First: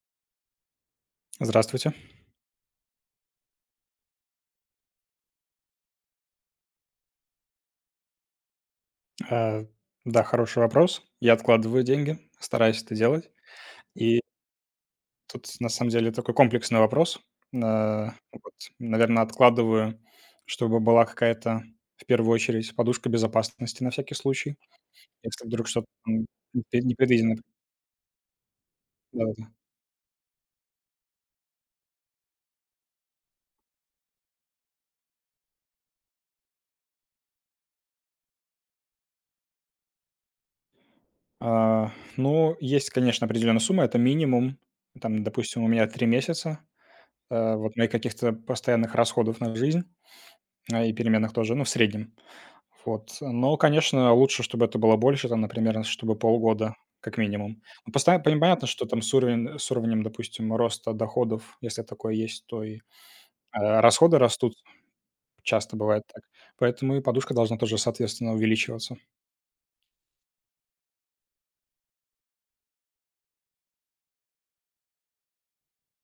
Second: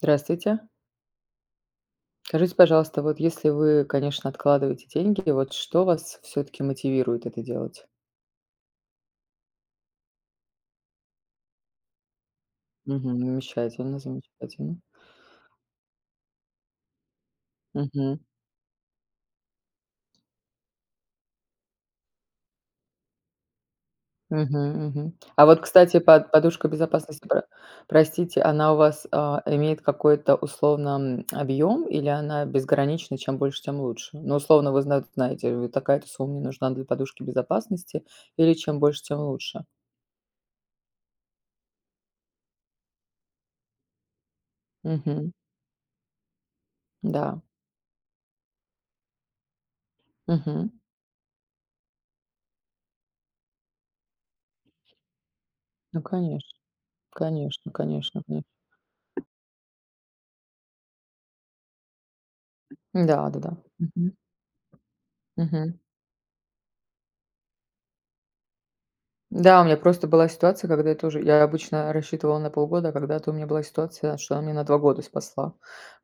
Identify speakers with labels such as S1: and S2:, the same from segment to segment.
S1: Здравствуйте.
S2: Здравствуйте.
S1: Скажите, пожалуйста, вот если вы, конечно, откладываете деньги, вот что вас все-таки мотивирует это делать?
S2: Э, да, хороший вопрос. Я откладываю деньги, стараюсь это
S1: Мгм.
S2: делать.
S1: Замечательно,
S2: И
S1: замечательно.
S2: тут на самом деле такой комплексный вопрос. Э,
S1: Мгм.
S2: вот, наверное, откладываю, чтобы была какая-то, в первую очередь, подушка безопасности на всякий случай,
S1: Мгм, мгм.
S2: если
S1: А вот,
S2: вдруг что-то
S1: кстати,
S2: там
S1: подушка безопасности,
S2: непредвиденное.
S1: простите, она у вас
S2: Да-да-да.
S1: имеет какой-то условно объем или она безгранична, чем больше, тем лучше? Ну, условно, вы знаете, вы такая-то сумма мне нужна для подушки безопасности, или чем больше, тем лучше?
S2: А, ну, есть, конечно, определенная сумма, это минимум. Там,
S1: Мгм.
S2: допустим, у меня 3 месяца
S1: Да.
S2: вот моих каких-то постоянных расходов на жизнь
S1: Мгм.
S2: и переменных тоже, ну, в среднем. Вот, но, конечно, лучше, чтобы это было больше, там, например,
S1: Ну,
S2: чтобы
S1: конечно,
S2: полгода как минимум.
S1: конечно,
S2: Ну, постоя
S1: конечно, конечно.
S2: понятно, что там с уровнем, допустим, роста доходов, если такое есть, то и,
S1: Да, да-да. Мгм.
S2: расходы растут, часто
S1: Мгм.
S2: бывает так. Поэтому и подушка должна тоже, соответственно, увеличиваться.
S1: Да, у меня просто была ситуация, когда я тоже я обычно рассчитывала на полгода, а когда-то у меня была ситуация, что она меня на 2 года спасла.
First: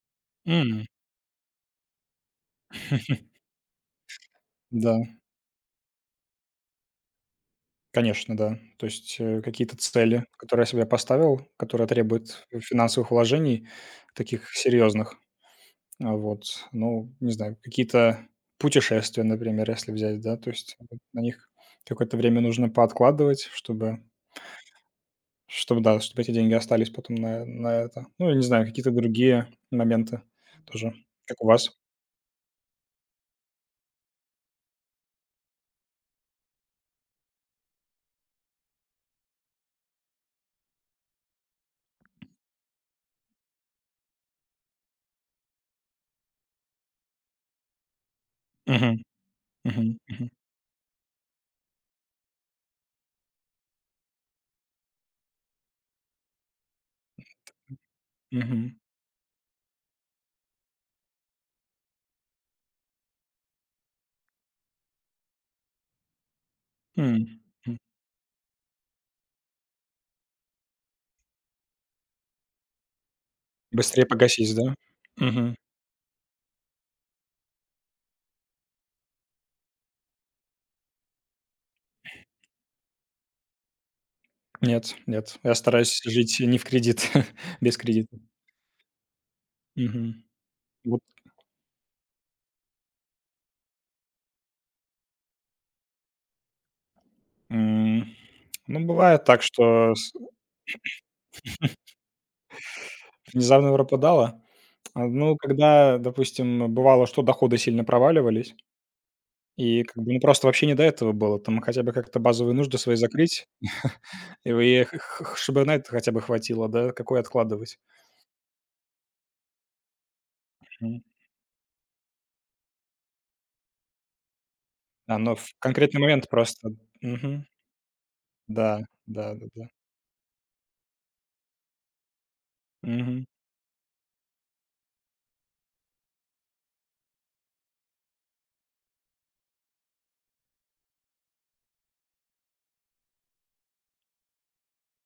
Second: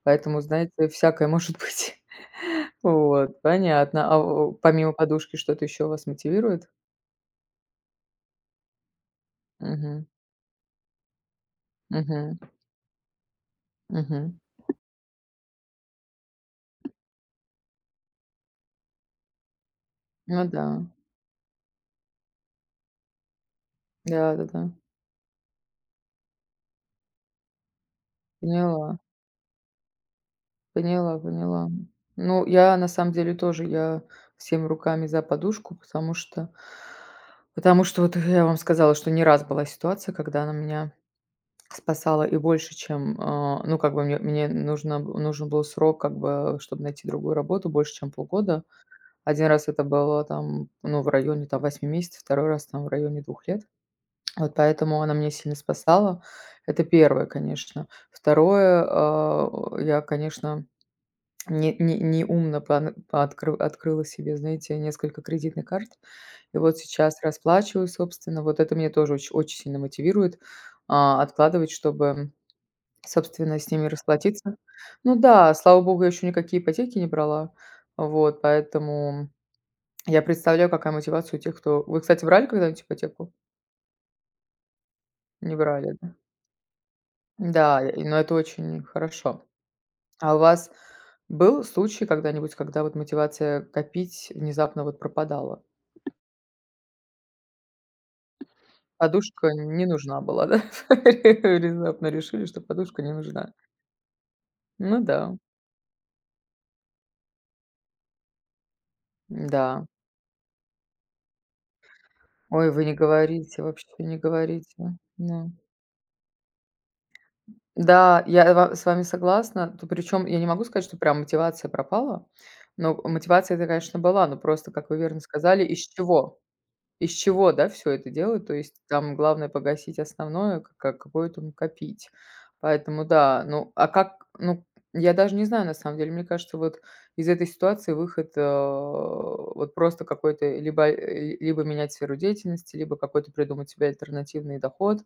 S1: Поэтому,
S2: М,
S1: знаете, всякое может быть. Вот, понятно. Помимо
S2: да,
S1: подушки что-то еще вас мотивирует?
S2: конечно, да. То есть, какие-то
S1: Мгм.
S2: цели, которые я себе поставил, которые
S1: Мгм.
S2: требуют финансовых вложений
S1: Мгм.
S2: таких серьезных. А вот, ну, не знаю, какие-то путешествия, например, если взять, да,
S1: Ну
S2: то есть
S1: да.
S2: вот на них какое-то время нужно пооткладывать, чтобы
S1: Да-да-да.
S2: чтобы, да, чтобы эти деньги остались потом на это. Ну, я не знаю, какие-то
S1: Поняла.
S2: другие моменты тоже,
S1: Поняла,
S2: как у
S1: поняла.
S2: вас.
S1: Ну, я на самом деле тоже, я всеми руками за подушку, потому что вот я вам сказала, что не раз была ситуация, когда она меня спасала и больше, чем, ну, как бы мне нужен был срок, как бы, чтобы найти другую работу, больше, чем полгода.
S2: Мгм,
S1: Один раз это
S2: мгм,
S1: было
S2: мгм,
S1: там, ну, в районе там восьми месяцев, второй раз там в районе двух лет. Вот поэтому она меня сильно спасала. Это первое, конечно.
S2: мгм,
S1: Второе, я, конечно не не неумно пон пооткры открыла себе, знаете, несколько кредитных карт. И вот
S2: м,
S1: сейчас
S2: м.
S1: расплачиваюсь, собственно. Вот это меня тоже очень очень сильно мотивирует, откладывать, чтобы, собственно, с ними
S2: Быстрее
S1: расплатиться.
S2: погасить, да?
S1: Ну да,
S2: Мгм.
S1: слава богу, я еще никакие ипотеки не брала. Вот, поэтому я представляю, какая мотивация у тех, кто Вы, кстати, брали когда-нибудь ипотеку?
S2: Нет, нет, я
S1: Не брали,
S2: стараюсь
S1: да?
S2: жить не в кредит, без
S1: Да, и но
S2: кредита.
S1: это очень хорошо.
S2: Мгм.
S1: А у вас
S2: Вот,
S1: был случай когда-нибудь, когда вот мотивация копить внезапно вот пропадала?
S2: м, ну, бывает так,
S1: Подушка не
S2: что с
S1: нужна была, да? Внезапно решили, что подушка не нужна.
S2: внезапно пропадало.
S1: Ну
S2: А,
S1: да,
S2: ну, когда, допустим, бывало, что доходы сильно проваливались, и
S1: да.
S2: как бы, ну, просто вообще не до этого было. Там хотя бы как-то базовые
S1: Ой,
S2: нужды
S1: вы не
S2: свои закрыть,
S1: говорите, вообще не
S2: и вы
S1: говорите.
S2: х х
S1: Ну
S2: чтобы на это хотя бы хватило, да, какое откладывать.
S1: да, я ва с вами согласна. Причем я не могу сказать, что
S2: Мгм.
S1: прям мотивация пропала, но мотивация это, конечно, была, но просто, как вы
S2: Да,
S1: верно
S2: но в
S1: сказали, из
S2: конкретный момент
S1: чего?
S2: просто.
S1: Из
S2: Мгм.
S1: чего, да, все это делают? То
S2: Да,
S1: есть там главное
S2: да-да-да.
S1: погасить основное, к как какое-то накопить. Поэтому
S2: Мгм.
S1: да, ну, а как, ну, я даже не знаю, на самом деле. Мне кажется, вот из этой ситуации выход, вот просто какой-то либо, либо менять сферу деятельности, либо какой-то придумать себе альтернативный доход.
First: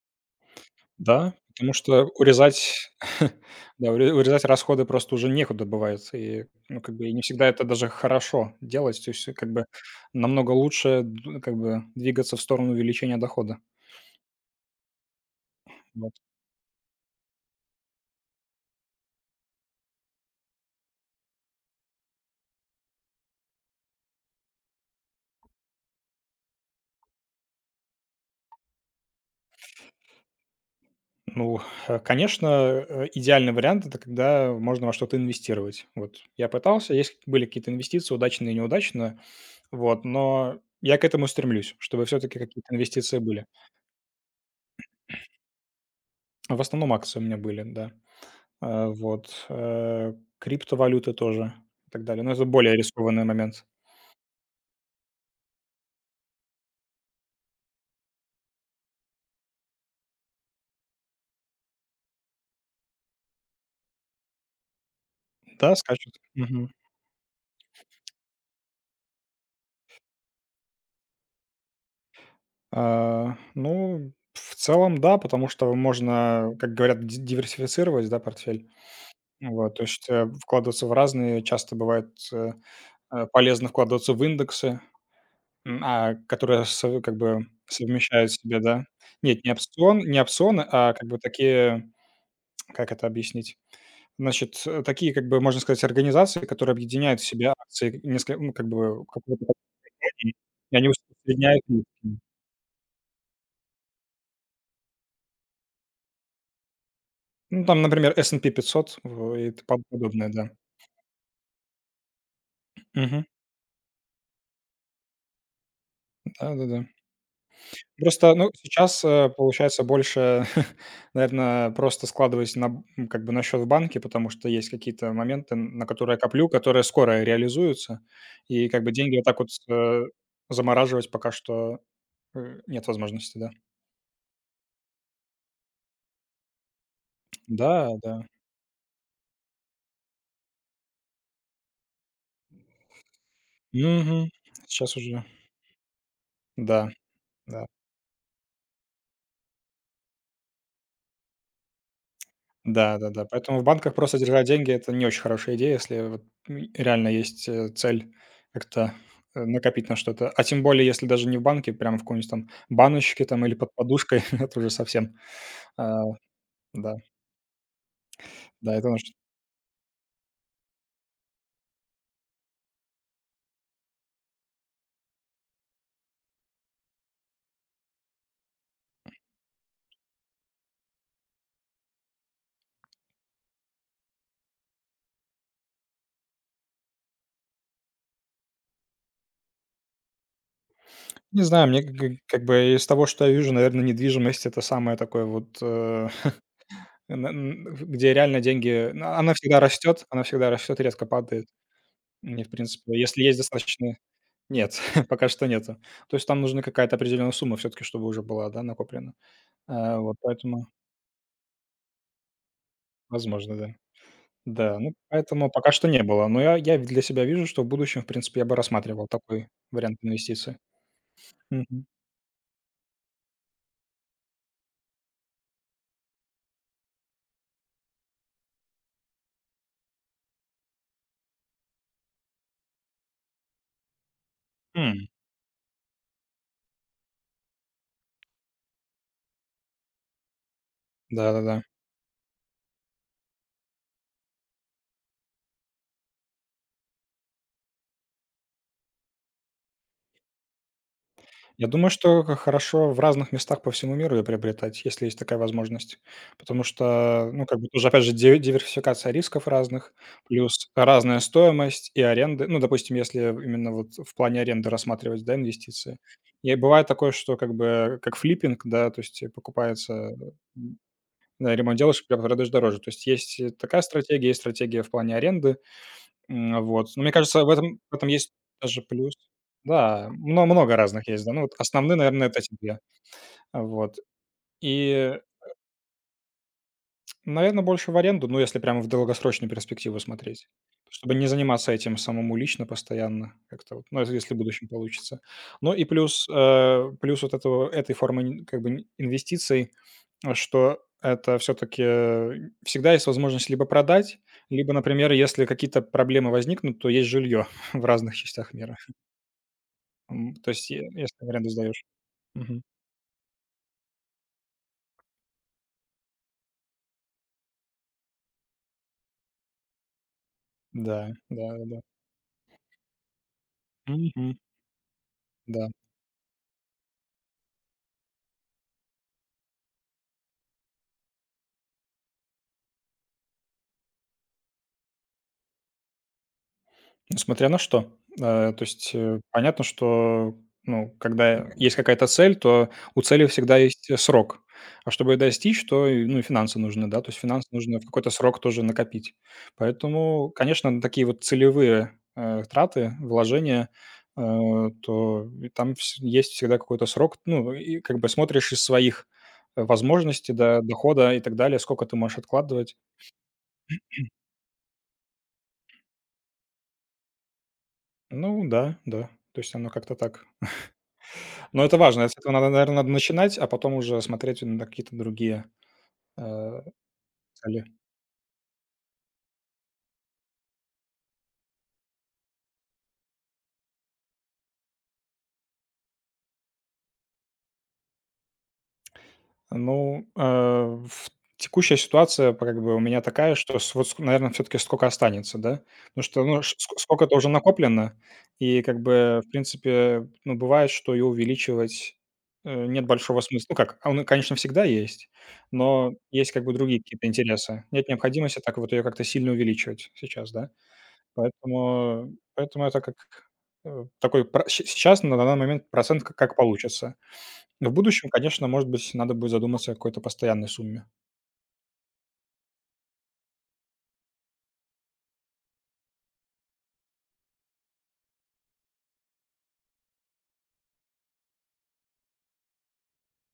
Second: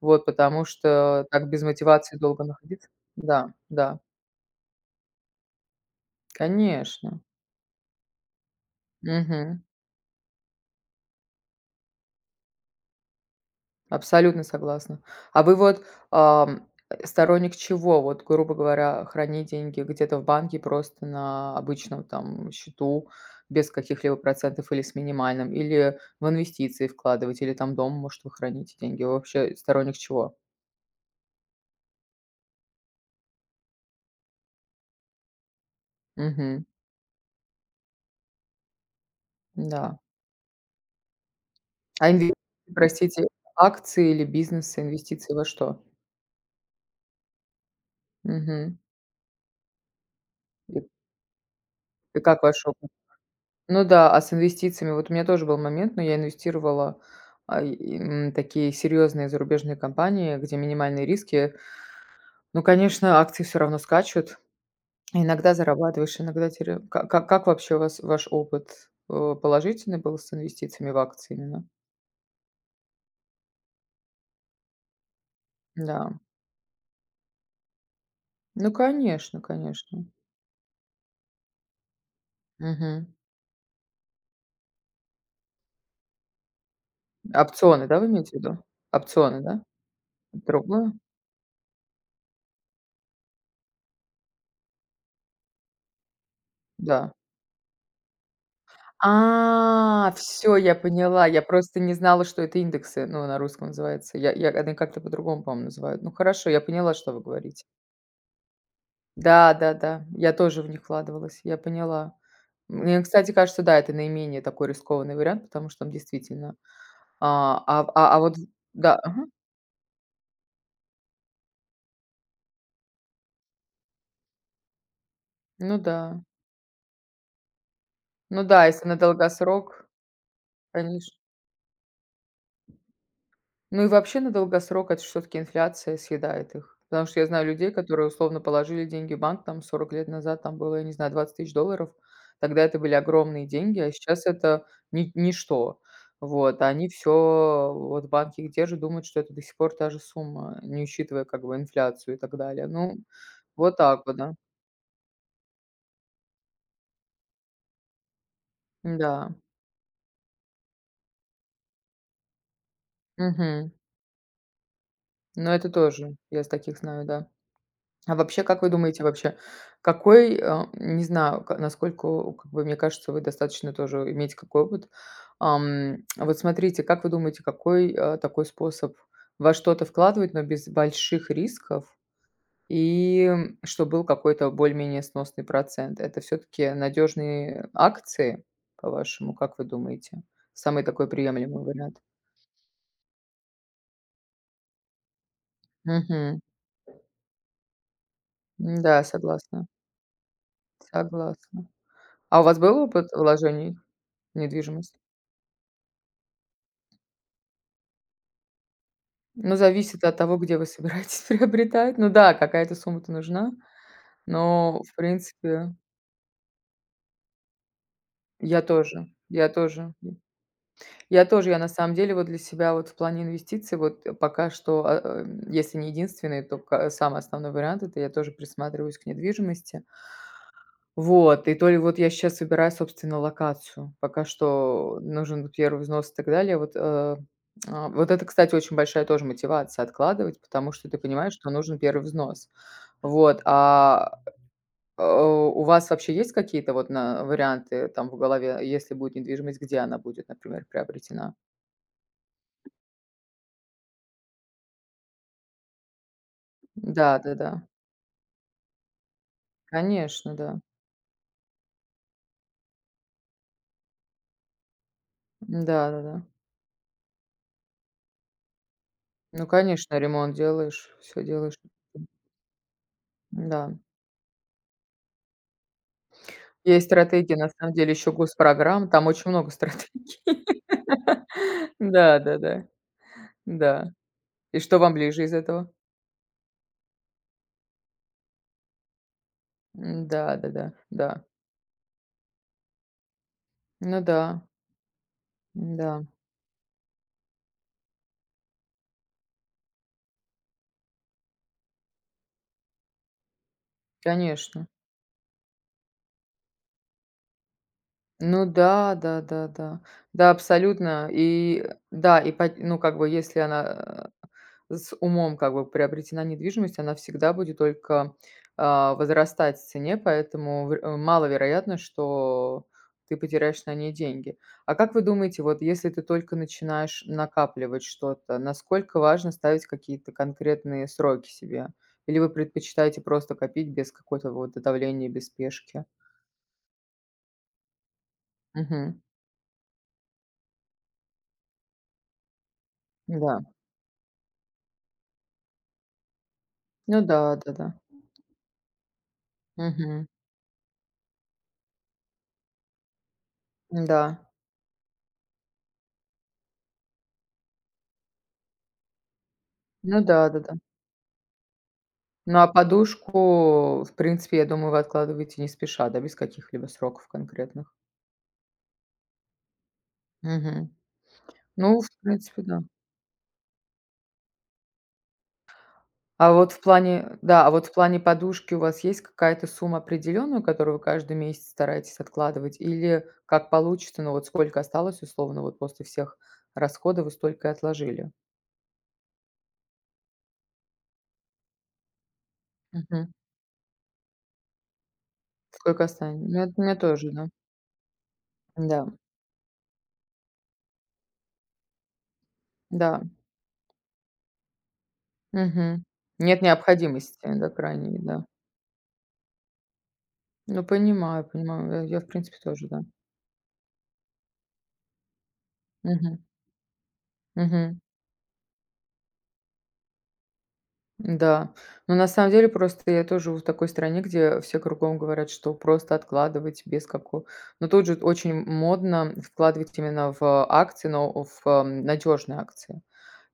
S1: Вот, потому что
S2: Да,
S1: так без
S2: потому что
S1: мотивации долго находиться.
S2: урезать,
S1: Да,
S2: да,
S1: да,
S2: урезать расходы просто уже некуда бывает. И, ну, как бы и
S1: конечно.
S2: не всегда это даже хорошо делать. То есть, как
S1: Мгм.
S2: бы намного лучше д как бы двигаться в сторону увеличения дохода.
S1: Абсолютно согласна. А вы вот,
S2: Вот.
S1: сторонник чего? Вот, грубо говоря, хранить деньги где-то в банке просто на обычном там счету, без каких-либо процентов или с минимальным, или в инвестиции вкладывать, или там дом, может, вы храните деньги. Вы вообще сторонник чего?
S2: Ну, конечно, идеальный вариант — это когда можно во что-то инвестировать. Вот я
S1: Мгм.
S2: пытался, есть были какие-то инвестиции, удачные и неудачные,
S1: Да.
S2: вот, но я к этому стремлюсь, чтобы
S1: А
S2: все
S1: инвестиции,
S2: таки какие-то инвестиции
S1: простите,
S2: были.
S1: акции или бизнесы, инвестиции во что?
S2: В основном акции у меня были, да.
S1: Мгм.
S2: А, вот,
S1: И
S2: криптовалюты тоже и так
S1: и
S2: далее. Но
S1: как
S2: это
S1: ваш
S2: более рискованный момент.
S1: Ну да, а с инвестициями вот у меня тоже был момент, но я инвестировала, такие серьезные зарубежные компании, где минимальные риски. Ну, конечно, акции все равно скачут. Иногда
S2: Да, скачут.
S1: зарабатываешь, иногда
S2: Мгм.
S1: теряешь. Ка ка как вообще у вас ваш опыт, положительный был с инвестициями в акции именно?
S2: А, ну, в целом, да, потому что
S1: Да.
S2: можно, как говорят, ди диверсифицировать, да, портфель.
S1: Ну, конечно,
S2: Вот, то
S1: конечно.
S2: есть, вкладываться в разные. Часто бывает,
S1: Мгм.
S2: полезно вкладываться в индексы, которые со как бы
S1: Опционы, да, вы имеете
S2: совмещают
S1: в
S2: в себе,
S1: виду?
S2: да.
S1: Опционы,
S2: Нет,
S1: да?
S2: не опционы,
S1: Другое?
S2: а как бы такие, как это объяснить? Значит, такие, как бы, можно сказать, организации, которые
S1: Да.
S2: объединяют в себя акции несколько, ну, как бы, какой-то компании,
S1: Все, я
S2: и они
S1: поняла. Я
S2: усредняют
S1: просто не
S2: риски.
S1: знала, что это индексы, ну, на русском называется. Я они как-то по-другому, по-моему, называют. Ну, хорошо, я поняла, что вы говорите.
S2: Ну, там, например, S&P 500 в и т тому
S1: Да-да-да,
S2: подобное,
S1: я
S2: да.
S1: тоже в них вкладывалась, я поняла. Мне,
S2: Мгм.
S1: кстати, кажется, да, это наименее такой рискованный вариант, потому что там действительно,
S2: Да-да-да. Просто,
S1: вот,
S2: ну,
S1: да,
S2: сейчас, получается, больше, наверное, просто складываясь на как бы на счет в банке, потому что есть какие-то моменты, н
S1: ну
S2: на которые я
S1: да,
S2: коплю, которые скоро реализуются.
S1: ну да,
S2: И как
S1: если
S2: бы
S1: на
S2: деньги вот так вот,
S1: долгосрок,
S2: замораживать
S1: конечно.
S2: пока что, нет возможности, да.
S1: Ну и вообще на долгосрок это все таки инфляция съедает их. Потому что я знаю людей,
S2: Да,
S1: которые
S2: да.
S1: условно положили деньги в банк, там 40 лет назад там было, я не знаю, 20 тысяч долларов. Тогда это были огромные деньги, а сейчас
S2: Мгм.
S1: это
S2: Сейчас
S1: ни
S2: уже,
S1: ничто. Вот, а они
S2: да,
S1: все
S2: да.
S1: вот банки банке их держат, думают, что это до сих пор та же сумма, не учитывая как бы инфляцию и так далее. Ну,
S2: Да-да-да. Поэтому в
S1: вот
S2: банках
S1: так вот,
S2: просто
S1: да.
S2: держать деньги — это не очень хорошая идея, если вот, реально есть, цель как-то,
S1: Да.
S2: накопить на что-то. А тем более, если даже не в банке, прямо в какой-нибудь там баночке там или
S1: Мгм.
S2: под подушкой, это уже совсем,
S1: Но это
S2: а,
S1: тоже, я с таких
S2: да,
S1: знаю, да. А вообще, как вы
S2: да, это
S1: думаете,
S2: нужно.
S1: вообще, какой, не знаю, ка насколько, у как бы, мне кажется, вы достаточно тоже имеете какой опыт. Вот смотрите, как вы думаете, какой, такой способ во что-то вкладывать, но без больших рисков, чтоб был какой-то более-менее сносный процент? Это все таки надежные акции, по-вашему, как вы думаете? Самый такой
S2: Не
S1: приемлемый
S2: знаю, мне
S1: вариант?
S2: как бы из того, что я вижу, наверное, недвижимость — это самое такое вот,
S1: Мгм.
S2: н н где реально деньги,
S1: Да,
S2: ну,
S1: согласна,
S2: она всегда растет и редко падает.
S1: согласна. А
S2: И,
S1: у
S2: в
S1: вас был
S2: принципе,
S1: опыт
S2: если есть
S1: вложений
S2: достаточно.
S1: в
S2: Нет,
S1: недвижимость?
S2: пока что нету. То есть там нужна какая-то определенная сумма все таки, чтобы уже была, да, накоплена.
S1: Ну,
S2: А,
S1: зависит от
S2: вот
S1: того, где вы
S2: поэтому
S1: собираетесь приобретать. Ну да, какая-то сумма-то нужна,
S2: возможно, да. Да,
S1: но,
S2: ну,
S1: в
S2: поэтому пока
S1: принципе,
S2: что не было. Но я для себя вижу, что в будущем, в принципе, я бы
S1: я тоже,
S2: рассматривал
S1: я
S2: такой
S1: тоже.
S2: вариант инвестиций.
S1: Я тоже, я на
S2: Мгм.
S1: самом деле вот для себя вот в плане инвестиций вот пока что, если не единственный, то самый основной вариант- это я тоже присматриваюсь к недвижимости. Вот, и то ли вот я сейчас выбираю, собственно, локацию. Пока что
S2: М.
S1: нужен первый взнос и так далее. Вот, вот это, кстати, очень большая тоже мотивация откладывать, потому что ты понимаешь, что
S2: Да-да-да.
S1: нужен первый взнос. Вот, у вас вообще есть какие-то вот на варианты там в голове, если будет недвижимость, где она будет, например, приобретена?
S2: Я думаю, что х хорошо в разных местах по всему миру её приобретать, если есть такая возможность. Потому что, ну,
S1: Да-да-да,
S2: как бы тоже, опять же, ди диверсификация рисков разных,
S1: конечно, да.
S2: плюс разная стоимость и аренды. Ну, допустим, если именно вот в плане аренды рассматривать, да, инвестиции.
S1: Да-да-да.
S2: И бывает такое, что как бы как флиппинг, да, то есть
S1: Ну, конечно,
S2: покупается,
S1: ремонт
S2: м,
S1: делаешь, все
S2: да,
S1: делаешь.
S2: ремонт делаешь, продаешь дороже. То есть есть и
S1: Да.
S2: такая стратегия, есть стратегия в плане аренды. М,
S1: Есть
S2: вот. Но мне
S1: стратегии,
S2: кажется,
S1: на
S2: в
S1: самом
S2: этом
S1: деле,
S2: в этом
S1: еще
S2: есть даже
S1: госпрограмм, там
S2: плюс.
S1: очень много
S2: Да,
S1: стратегий.
S2: много разных есть, да. Ну, вот основные, наверное,
S1: Да-да-да, да.
S2: это эти
S1: Да,
S2: 2.
S1: да.
S2: Вот.
S1: И что вам
S2: И,
S1: ближе из этого?
S2: наверное, больше в аренду, ну, если прямо в долгосрочную перспективу
S1: М,
S2: смотреть,
S1: да-да-да, да.
S2: чтобы не заниматься этим самому лично постоянно
S1: Да, да.
S2: как-то вот. Ну,
S1: Ну
S2: это если в
S1: да,
S2: будущем получится. Ну и
S1: да,
S2: плюс, вот этого этой формы н как бы н инвестиций, что это все таки всегда есть возможность либо продать,
S1: конечно.
S2: либо, например, если какие-то проблемы возникнут, то есть жилье в разных
S1: Ну
S2: частях мира.
S1: да, да, да, да. Да,
S2: То есть, е
S1: абсолютно.
S2: если в аренду
S1: И
S2: сдаёшь.
S1: да, и пот
S2: Мгм.
S1: ну, как бы, если она, с умом, как бы, приобретена недвижимость, она всегда будет только, возрастать в цене, поэтому
S2: Да,
S1: маловероятно,
S2: да-да-да.
S1: что ты потеряешь на ней
S2: Мгм.
S1: деньги. А как вы думаете, вот
S2: Да.
S1: если ты только начинаешь накапливать что-то, насколько важно ставить какие-то конкретные сроки себе? Или вы предпочитаете просто копить без какого то вот давления, без спешки?
S2: Несмотря на что. То есть,
S1: Мгм.
S2: понятно, что, ну, когда есть какая-то цель, то у цели
S1: Да.
S2: всегда есть, срок. А чтобы её достичь, то и, ну, и финансы нужны,
S1: Ну
S2: да, то есть
S1: да,
S2: финансы
S1: да-да.
S2: нужно в какой-то срок тоже накопить.
S1: Мгм.
S2: Поэтому, конечно, на такие вот целевые, траты, вложения,
S1: Да.
S2: то и там вс есть всегда какой-то срок. Ну, и как бы смотришь из своих,
S1: Ну да,
S2: возможностей,
S1: да-да.
S2: да, дохода и так далее, сколько ты можешь
S1: Ну, а
S2: откладывать.
S1: подушку, в принципе, я думаю, вы откладываете не спеша, да, без каких-либо сроков конкретных?
S2: Ну да, да, то есть оно как-то так.
S1: Мгм.
S2: Но это
S1: Ну, в
S2: важно. С этого
S1: принципе,
S2: надо,
S1: да.
S2: наверное, надо начинать, а потом уже смотреть на какие-то другие,
S1: А вот в
S2: э,
S1: плане да, а
S2: цели.
S1: вот в плане подушки у вас есть какая-то сумма определенная, которую вы каждый месяц стараетесь откладывать, или как получится, ну, вот сколько осталось, условно, вот после всех расходов вы столько и отложили?
S2: Ну, в текущая ситуация, п как бы, у меня
S1: Мгм.
S2: такая, что с вот, наверное, все таки сколько останется, да.
S1: Сколько
S2: Потому что,
S1: останется? Ну,
S2: ну,
S1: это
S2: ш
S1: у
S2: ск
S1: меня тоже,
S2: сколько-то
S1: да.
S2: уже накоплено, и, как
S1: Да,
S2: бы, в принципе, ну, бывает, что и увеличивать, нет
S1: да.
S2: большого смысла. Ну как, он, конечно, всегда есть,
S1: Мгм.
S2: но есть,
S1: Нет
S2: как бы, другие какие-то
S1: необходимости, да,
S2: интересы. Нет
S1: крайней, да.
S2: необходимости так вот ее как-то сильно увеличивать сейчас, да.
S1: Ну, понимаю, понимаю. Я, в
S2: Поэтому
S1: принципе,
S2: поэтому
S1: тоже, да.
S2: это как, такой пра щ сейчас, на данный момент, процент к
S1: Мгм.
S2: как получится. Но в
S1: Мгм.
S2: будущем, конечно, может быть, надо будет задуматься о какой-то постоянной сумме.
S1: Да, но на самом деле просто я тоже живу в такой стране, где все кругом говорят, что просто откладывать без какого... Но тут же очень модно вкладывать именно в акции, но надежные акции.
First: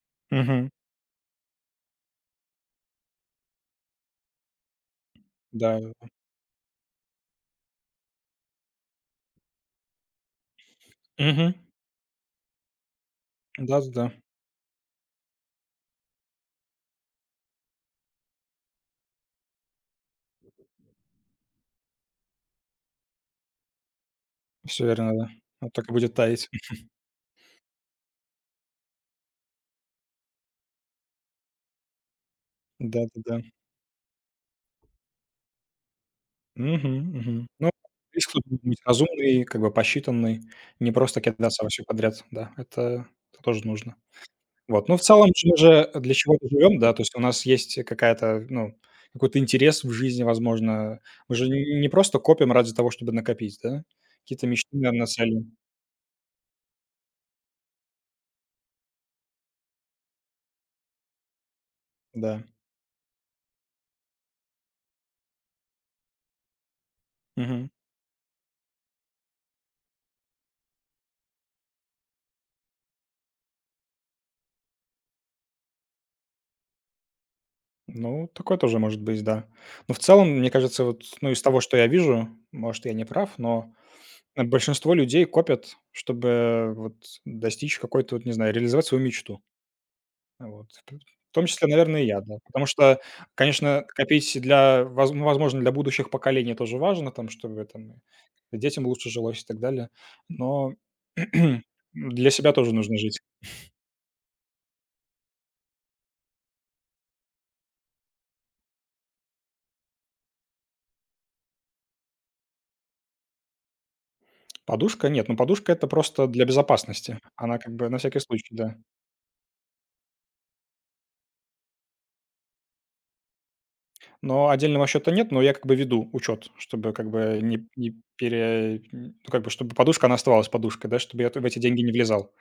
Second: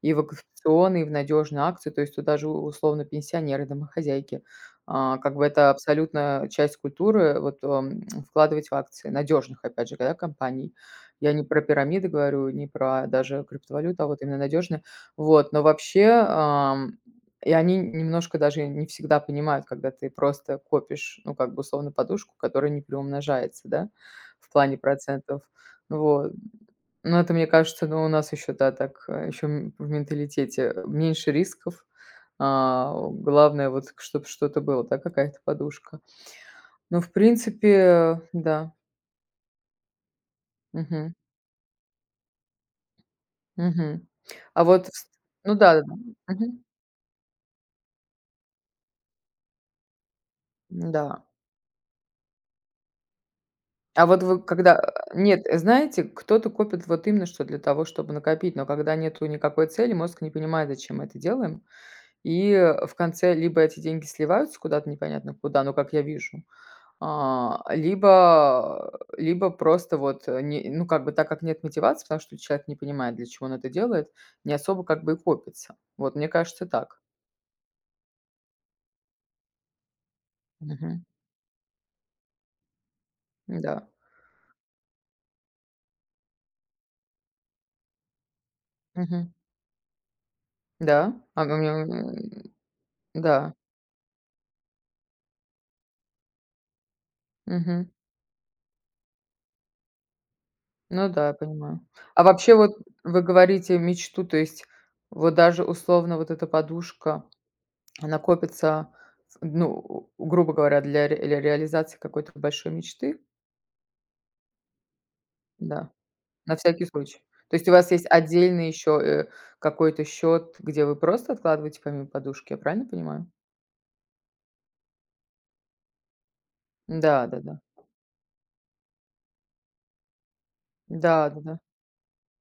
S1: И в
S2: Мгм.
S1: акционные, и в надежные акции, то есть туда же условно пенсионеры, домохозяйки. Как бы это
S2: Да.
S1: абсолютно часть культуры, вот вкладывать в акции надежных, опять же, да, компаний. Я не
S2: Мгм.
S1: про пирамиды говорю, не про даже криптовалюту, а
S2: Да-да-да.
S1: вот именно надежные. Вот, но вообще, и они немножко даже не всегда понимают, когда ты просто копишь, ну, как бы, условно, подушку, которая не приумножается, да, в плане
S2: Все верно, да.
S1: процентов.
S2: Вот так и будет
S1: Вот.
S2: таять.
S1: Но это, мне кажется, ну, у нас еще, да, так, еще в менталитете меньше рисков.
S2: Да-да-да.
S1: Главное, вот, чтобы что-то было, да, какая-то подушка.
S2: Мгм,
S1: Ну, в
S2: мгм. Ну,
S1: принципе,
S2: риск тут должен
S1: да.
S2: быть разумный, как бы посчитанный, не
S1: Мгм.
S2: просто кидаться во всё подряд. Да, это тоже нужно.
S1: Мгм. А вот,
S2: Вот, ну, в целом
S1: ну
S2: же
S1: да, да,
S2: же
S1: да.
S2: для чего-то
S1: Мгм.
S2: живем, да, то есть у нас есть какая-то, ну, какой-то интерес в жизни, возможно.
S1: Да.
S2: Мы же не просто копим ради того, чтобы накопить, да?
S1: А вот вы
S2: Какие-то мечты,
S1: когда
S2: наверное, цели,
S1: нет, знаете, кто-то копит вот именно что для того, чтобы накопить, но когда нету никакой цели, мозг не понимает, зачем мы это делаем.
S2: да.
S1: И в конце либо эти деньги сливаются куда-то непонятно куда, ну, как я вижу,
S2: Мгм.
S1: либо либо просто вот э, не ну, как бы так как нет мотивации, потому что человек не понимает, для чего он это делает, не особо как бы и копится. Вот, мне кажется, так.
S2: Ну, такое тоже может быть, да. Но в целом, мне кажется, вот,
S1: Мгм.
S2: ну, из того, что я вижу, может, я не прав, но,
S1: Да.
S2: большинство людей копят, чтобы вот достичь какой-то, вот не знаю, реализовать свою
S1: Мгм.
S2: мечту. Вот.
S1: Да.
S2: В том числе, наверное, и я, да. Потому что,
S1: Да.
S2: конечно, копить для воз ну, возможно, для будущих поколений тоже важно, там, чтобы
S1: Мгм.
S2: там детям лучше жилось и так далее. Но
S1: Ну да, я понимаю. А
S2: для себя
S1: вообще вот
S2: тоже нужно жить.
S1: вы говорите мечту, то есть вот даже условно вот эта подушка, она копится, ну, грубо говоря, для ре для реализации какой-то большой мечты?
S2: Подушка? Нет, ну, подушка — это
S1: Да,
S2: просто для
S1: на всякий
S2: безопасности.
S1: случай. То
S2: Она
S1: есть у
S2: как бы
S1: вас
S2: на
S1: есть
S2: всякий случай,
S1: отдельный
S2: да.
S1: еще, э, какой-то счет, где вы просто откладываете помимо подушки, я правильно понимаю?
S2: Но отдельного счета нет, но я как бы веду учет, чтобы как бы
S1: Да-да-да.
S2: не не пере ну, как бы чтобы подушка, она оставалась подушкой, да, чтобы я в
S1: Да-да-да,
S2: эти деньги не влезал.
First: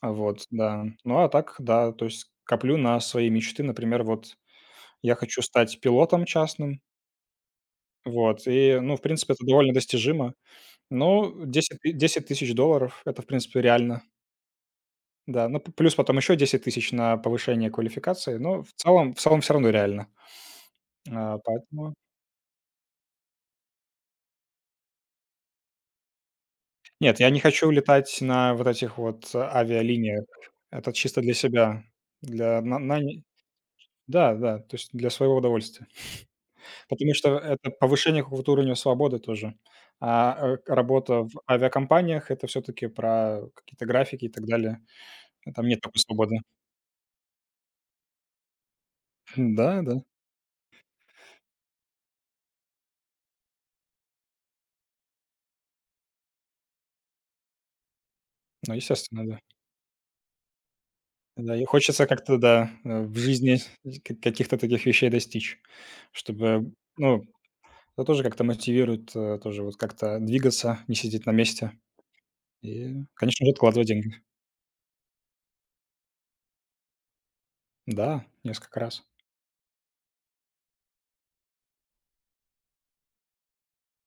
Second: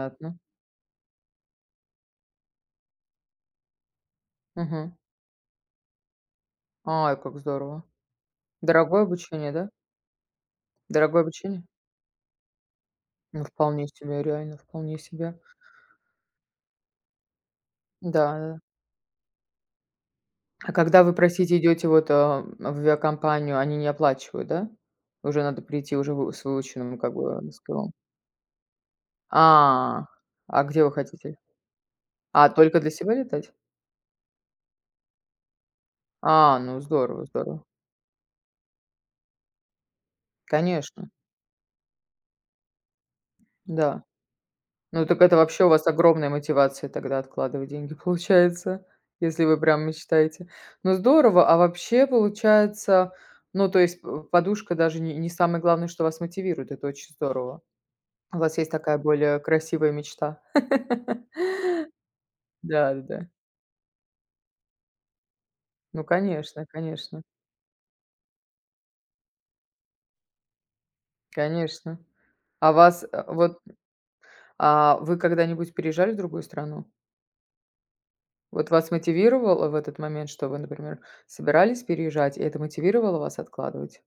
S2: А вот, да. Ну, а так, да, то есть коплю на свои мечты. Например, вот
S1: Мгм.
S2: я хочу стать пилотом частным.
S1: Ай, как здорово.
S2: Вот, и, ну, в
S1: Дорогое
S2: принципе, это
S1: обучение, да?
S2: довольно достижимо.
S1: Дорогое
S2: Ну,
S1: обучение?
S2: 10 тысяч долларов — это, в
S1: Ну,
S2: принципе,
S1: вполне
S2: реально.
S1: себе, реально, вполне себе.
S2: Да, ну, плюс потом еще 10 000 на повышение
S1: Да,
S2: квалификации.
S1: да.
S2: Но в целом все равно реально.
S1: А когда вы,
S2: А,
S1: простите, идете
S2: поэтому...
S1: вот, в авиакомпанию, они не оплачивают, да? Уже надо прийти уже вы с выученным как
S2: Нет, я
S1: бы
S2: не хочу
S1: скиллом.
S2: летать на вот этих вот
S1: А,
S2: авиалиниях.
S1: а где вы
S2: Это чисто для
S1: хотите?
S2: себя. Для...
S1: Только
S2: на-
S1: для
S2: на-
S1: себя летать?
S2: Да, да, то есть для своего удовольствия.
S1: Ну
S2: Потому
S1: здорово,
S2: что
S1: здорово.
S2: это повышение какого-то уровня свободы тоже.
S1: Конечно,
S2: Работа в авиакомпаниях — это все таки про какие-то
S1: да.
S2: графики и так далее.
S1: Ну так это вообще
S2: Там
S1: у
S2: нет
S1: вас
S2: такой
S1: огромная
S2: свободы.
S1: мотивация тогда откладывать деньги получается, если вы прям
S2: Да, да.
S1: мечтаете. Ну здорово, а вообще получается, ну то есть п подушка даже не не самое главное, что вас мотивирует, это очень здорово. У вас есть
S2: Ну,
S1: такая
S2: естественно,
S1: более
S2: да.
S1: красивая мечта.
S2: Да, и хочется как-то, да, в
S1: Да-да-да.
S2: жизни к каких-то таких вещей достичь,
S1: Ну, конечно,
S2: чтобы,
S1: конечно,
S2: ну, это тоже как-то мотивирует, тоже вот как-то двигаться, не сидеть на месте.
S1: конечно. А
S2: И,
S1: вас, э,
S2: конечно же,
S1: вот,
S2: откладывать деньги.
S1: а вы когда-нибудь переезжали в другую страну?
S2: Да,
S1: Вот
S2: несколько
S1: вас
S2: раз.
S1: мотивировало в этот момент, что вы, например, собирались переезжать, и это мотивировало вас откладывать?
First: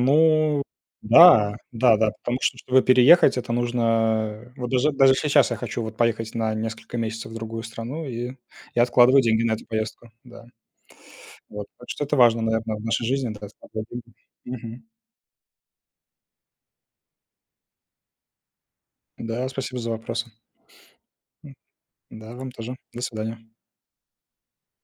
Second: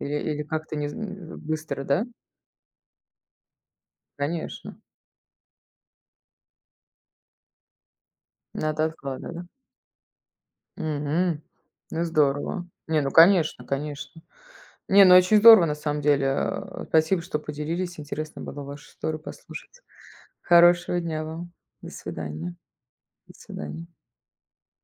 S1: Или как-то не з м,
S2: да,
S1: быстро, да?
S2: да-да, потому что, чтобы переехать, это нужно вот
S1: Конечно,
S2: даже сейчас я хочу вот поехать на несколько месяцев в другую страну, и я
S1: надо
S2: откладываю
S1: откладывать, да?
S2: деньги на эту поездку, да.
S1: Мгм.
S2: Вот, так
S1: Ну,
S2: что это важно,
S1: здорово.
S2: наверное, в
S1: Не,
S2: нашей
S1: ну,
S2: жизни, да,
S1: конечно,
S2: откладывать деньги.
S1: конечно.
S2: Мгм.
S1: Не, ну, очень здорово на самом деле. Спасибо, что поделились. Интересно было вашу историю
S2: Да, спасибо
S1: послушать.
S2: за вопросы.
S1: Хорошего дня вам. До
S2: Да, вам
S1: свидания.
S2: тоже. До
S1: До
S2: свидания.
S1: свидания.